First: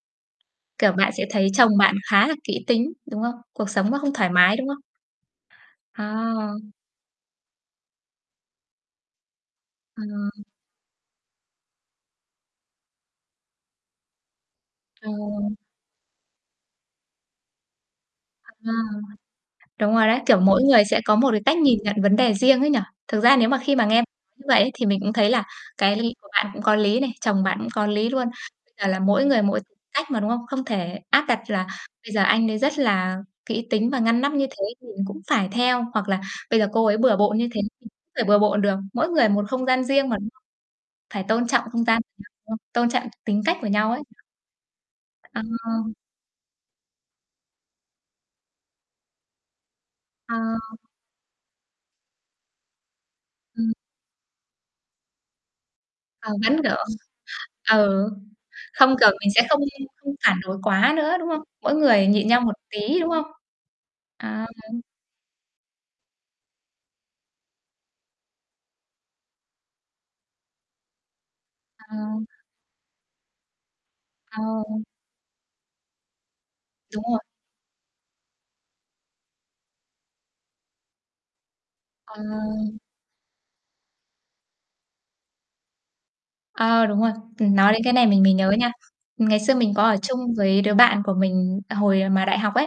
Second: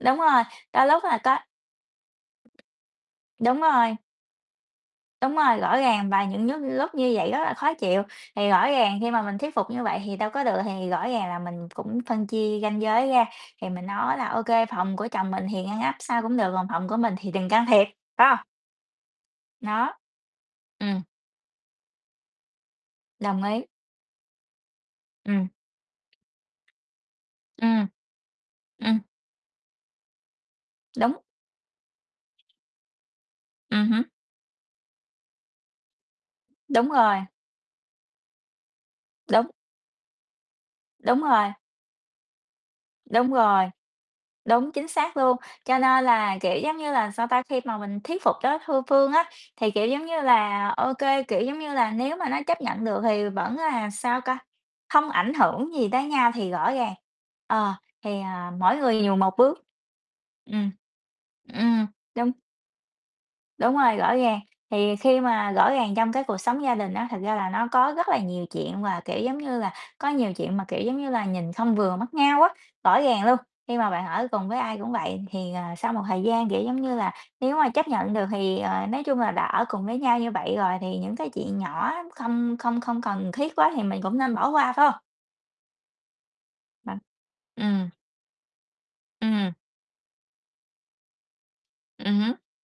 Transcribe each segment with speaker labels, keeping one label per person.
Speaker 1: Đúng rồi, đôi
Speaker 2: Kiểu,
Speaker 1: lúc
Speaker 2: bạn
Speaker 1: là
Speaker 2: sẽ
Speaker 1: có
Speaker 2: thấy chồng bạn khá là kỹ tính, đúng không?
Speaker 1: đúng
Speaker 2: Cuộc sống
Speaker 1: rồi.
Speaker 2: mà không thoải mái, đúng không?
Speaker 1: Đúng rồi, rõ ràng, và những
Speaker 2: À.
Speaker 1: lúc- lúc như vậy rất là khó chịu, thì rõ ràng khi mà mình thuyết phục như vậy thì đâu có
Speaker 2: Ờ.
Speaker 1: được thì rõ ràng là mình cũng phân chia ranh giới ra, thì mình nói là "Ô kê, phòng của
Speaker 2: Ờ.
Speaker 1: chồng mình thì ngăn nắp sao cũng được, còn phòng của mình thì đừng can thiệp", phải hông?
Speaker 2: Ờ,
Speaker 1: Nó.
Speaker 2: đúng rồi đấy, kiểu, mỗi người sẽ
Speaker 1: Ừm.
Speaker 2: có một cái cách nhìn nhận vấn đề riêng ấy nhỉ. Thực ra
Speaker 1: Đồng
Speaker 2: nếu mà
Speaker 1: ý.
Speaker 2: khi mà nghe nói như vậy ấy thì mình cũng thấy là
Speaker 1: Ừm.
Speaker 2: cái của bạn cũng có lý này, chồng bạn cũng
Speaker 1: Ừm.
Speaker 2: có lý luôn. Bây giờ là
Speaker 1: Ừm.
Speaker 2: mỗi người mỗi cách mà, đúng không? Không thể
Speaker 1: Đúng.
Speaker 2: áp đặt là bây giờ anh đấy rất là kỹ
Speaker 1: Ừm
Speaker 2: tính và
Speaker 1: hứm.
Speaker 2: ngăn nắp như thế mình cũng phải theo hoặc là bây giờ cô
Speaker 1: Đúng
Speaker 2: ấy
Speaker 1: rồi.
Speaker 2: bừa bộn như thế [unintelligible] bừa bộn được. Mỗi người một
Speaker 1: Đúng.
Speaker 2: không gian riêng mà
Speaker 1: Đúng
Speaker 2: phải tôn
Speaker 1: rồi.
Speaker 2: trọng không gian của nhau, đúng không? Tôn trọng
Speaker 1: Đúng
Speaker 2: tính cách
Speaker 1: rồi.
Speaker 2: của nhau ấy.
Speaker 1: Đúng, chính xác luôn.
Speaker 2: Ờ.
Speaker 1: Cho nên là, kiểu, giống như là sao ta, khi mà mình thuyết phục đối thư phương á, thì, kiểu, giống như
Speaker 2: Ờ.
Speaker 1: là, ô kê, kiểu, giống như là, nếu mà nó chấp nhận được thì vẫn
Speaker 2: Ừm.
Speaker 1: là, sao ca, không ảnh hưởng gì tới
Speaker 2: Ờ,
Speaker 1: nhau thì
Speaker 2: vẫn,
Speaker 1: rõ
Speaker 2: kiểu
Speaker 1: ràng ờ,
Speaker 2: ừ,
Speaker 1: thì, ờ, mỗi
Speaker 2: không,
Speaker 1: người
Speaker 2: kiểu,
Speaker 1: nhường
Speaker 2: mình
Speaker 1: một
Speaker 2: sẽ không
Speaker 1: bước.
Speaker 2: không phản đối
Speaker 1: Ừm.
Speaker 2: quá nữa, đúng không? Mỗi
Speaker 1: Ừm.
Speaker 2: người nhịn
Speaker 1: Đúng.
Speaker 2: nhau một tí, đúng không?
Speaker 1: Đúng rồi, rõ ràng.
Speaker 2: À.
Speaker 1: Thì khi mà rõ ràng trong cái cuộc sống gia đình á, thật ra là nó có rất là nhiều chuyện và, kiểu, giống như là, có nhiều chuyện mà, kiểu, giống như là, nhìn không
Speaker 2: Ờ.
Speaker 1: vừa mắt nhau á. Rõ ràng luôn, khi mà bạn ở
Speaker 2: Ờ.
Speaker 1: cùng với ai cũng vậy thì, ờ, sau một thời gian, kiểu, giống như
Speaker 2: Đúng
Speaker 1: là,
Speaker 2: rồi.
Speaker 1: nếu mà chấp nhận được thì, ờ nói chung là đã ở cùng với nhau như vậy rồi thì những cái chuyện nhỏ
Speaker 2: Ờ.
Speaker 1: không không không cần thiết quá thì mình cũng nên bỏ qua, phải hông?
Speaker 2: Ờ, đúng
Speaker 1: [unintelligible]
Speaker 2: rồi. Ừm, nói đến
Speaker 1: Ừm.
Speaker 2: cái này mình mới nhớ nha, ngày
Speaker 1: Ừm.
Speaker 2: xưa mình có ở chung với đứa bạn của mình hồi
Speaker 1: Ừm
Speaker 2: mà
Speaker 1: hứm.
Speaker 2: đại học ấy.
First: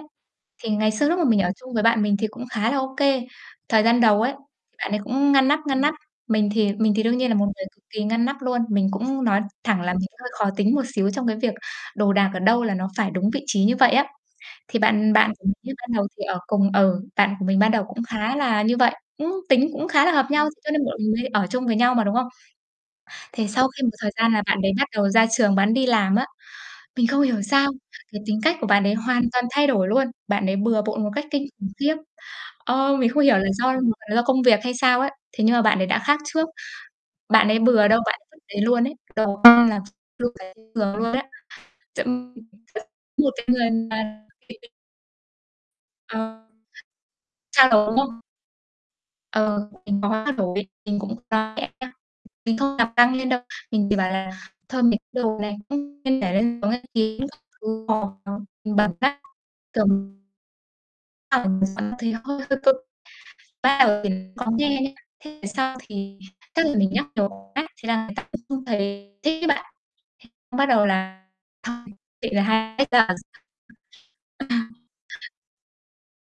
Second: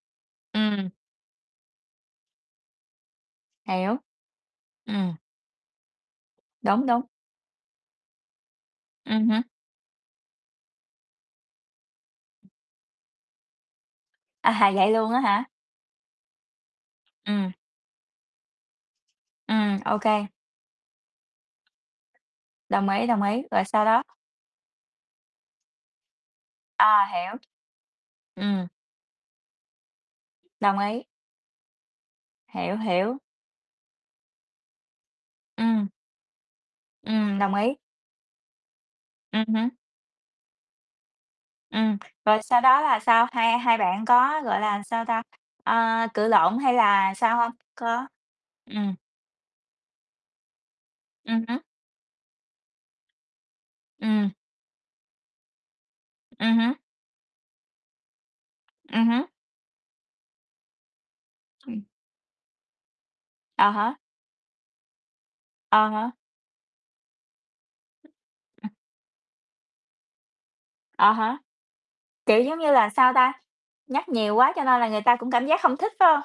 Speaker 2: Thì
Speaker 1: Ừm.
Speaker 2: ngày xưa lúc mà mình ở chung với bạn mình thì cũng khá là ô kê. Thời
Speaker 1: Hiểu.
Speaker 2: gian đầu ấy, thì bạn ấy
Speaker 1: Ừm.
Speaker 2: cũng ngăn nắp, ngăn nắp. Mình thì
Speaker 1: Đúng,
Speaker 2: mình
Speaker 1: đúng.
Speaker 2: thì đương nhiên là một người cực kỳ ngăn nắp luôn. Mình cũng
Speaker 1: Ừm
Speaker 2: nói
Speaker 1: hứm.
Speaker 2: thẳng là mình hơi khó tính một xíu trong cái việc đồ đạc ở đâu là nó phải đúng vị trí như vậy á.
Speaker 1: À,
Speaker 2: Thì
Speaker 1: vậy luôn
Speaker 2: bạn
Speaker 1: á
Speaker 2: bạn
Speaker 1: hả?
Speaker 2: của mình ban đầu thì ở cùng ừ, bạn của
Speaker 1: Ừm.
Speaker 2: mình ban đầu cũng khá là như vậy, cũng tính
Speaker 1: Ừm,
Speaker 2: cũng
Speaker 1: ô
Speaker 2: khá là hợp
Speaker 1: kê.
Speaker 2: nhau, cho nên bọn mình mới ở chung với nhau mà, đúng không?
Speaker 1: Đồng ý, đồng ý,
Speaker 2: Thì
Speaker 1: rồi
Speaker 2: sau khi
Speaker 1: sau
Speaker 2: một
Speaker 1: đó
Speaker 2: thời gian là bạn đấy bắt đầu ra trường bạn đi làm á, mình
Speaker 1: À,
Speaker 2: không
Speaker 1: hiểu.
Speaker 2: hiểu sao cái tính cách của
Speaker 1: Ừm.
Speaker 2: bạn đấy hoàn toàn thay đổi luôn. Bạn ấy
Speaker 1: Đồng
Speaker 2: bừa bộn
Speaker 1: ý.
Speaker 2: một cách kinh khủng khiếp.
Speaker 1: Hiểu,
Speaker 2: Ờ, mình
Speaker 1: hiểu.
Speaker 2: không hiểu là do [unintelligible] là do công việc hay sao ấy, thế nhưng mà bạn ấy
Speaker 1: Ừm.
Speaker 2: đã khác trước.
Speaker 1: Ừm,
Speaker 2: Bạn
Speaker 1: đồng
Speaker 2: ấy
Speaker 1: ý.
Speaker 2: bừa đâu bạn vứt đấy luôn ấy. Đồ
Speaker 1: Ừm hứm.
Speaker 2: [unintelligible] giường luôn đấy.
Speaker 1: Ừm,
Speaker 2: Chậm
Speaker 1: rồi
Speaker 2: [unintelligible]
Speaker 1: sau đó là sao?
Speaker 2: một cái
Speaker 1: Hai
Speaker 2: người
Speaker 1: hai bạn
Speaker 2: mà
Speaker 1: có, gọi
Speaker 2: [unintelligible]
Speaker 1: là, sao ta, ờ, cự
Speaker 2: Ờ,
Speaker 1: lộn hay là sao hông?
Speaker 2: trao đổi, đúng
Speaker 1: Có
Speaker 2: không?
Speaker 1: ừm.
Speaker 2: Ờ, mình có trao đổi, mình cũng [unintelligible]
Speaker 1: Ừm hứm.
Speaker 2: nhẹ nhá. Mình không làm căng lên đâu, mình chỉ bảo
Speaker 1: Ừm.
Speaker 2: là thôi mình đồ đạc
Speaker 1: Ừm hứm. Ừm hứm.
Speaker 2: cũng [unintelligible] Ờ, một
Speaker 1: Ừm.
Speaker 2: phần [unintelligible] hơi cực.
Speaker 1: À
Speaker 2: Ban
Speaker 1: há.
Speaker 2: đầu thì có nghe nhá, về sau
Speaker 1: À há.
Speaker 2: thì tức là mình nhắc nhiều quá thế là người ta cũng không
Speaker 1: Ừm.
Speaker 2: thấy thích ấy bạn. Bắt đầu
Speaker 1: À
Speaker 2: là
Speaker 1: há. Kiểu, giống như là, sao ta, nhắc nhiều quá cho nên là người ta cũng
Speaker 2: [unintelligible]
Speaker 1: cảm giác hông thích, phải hông?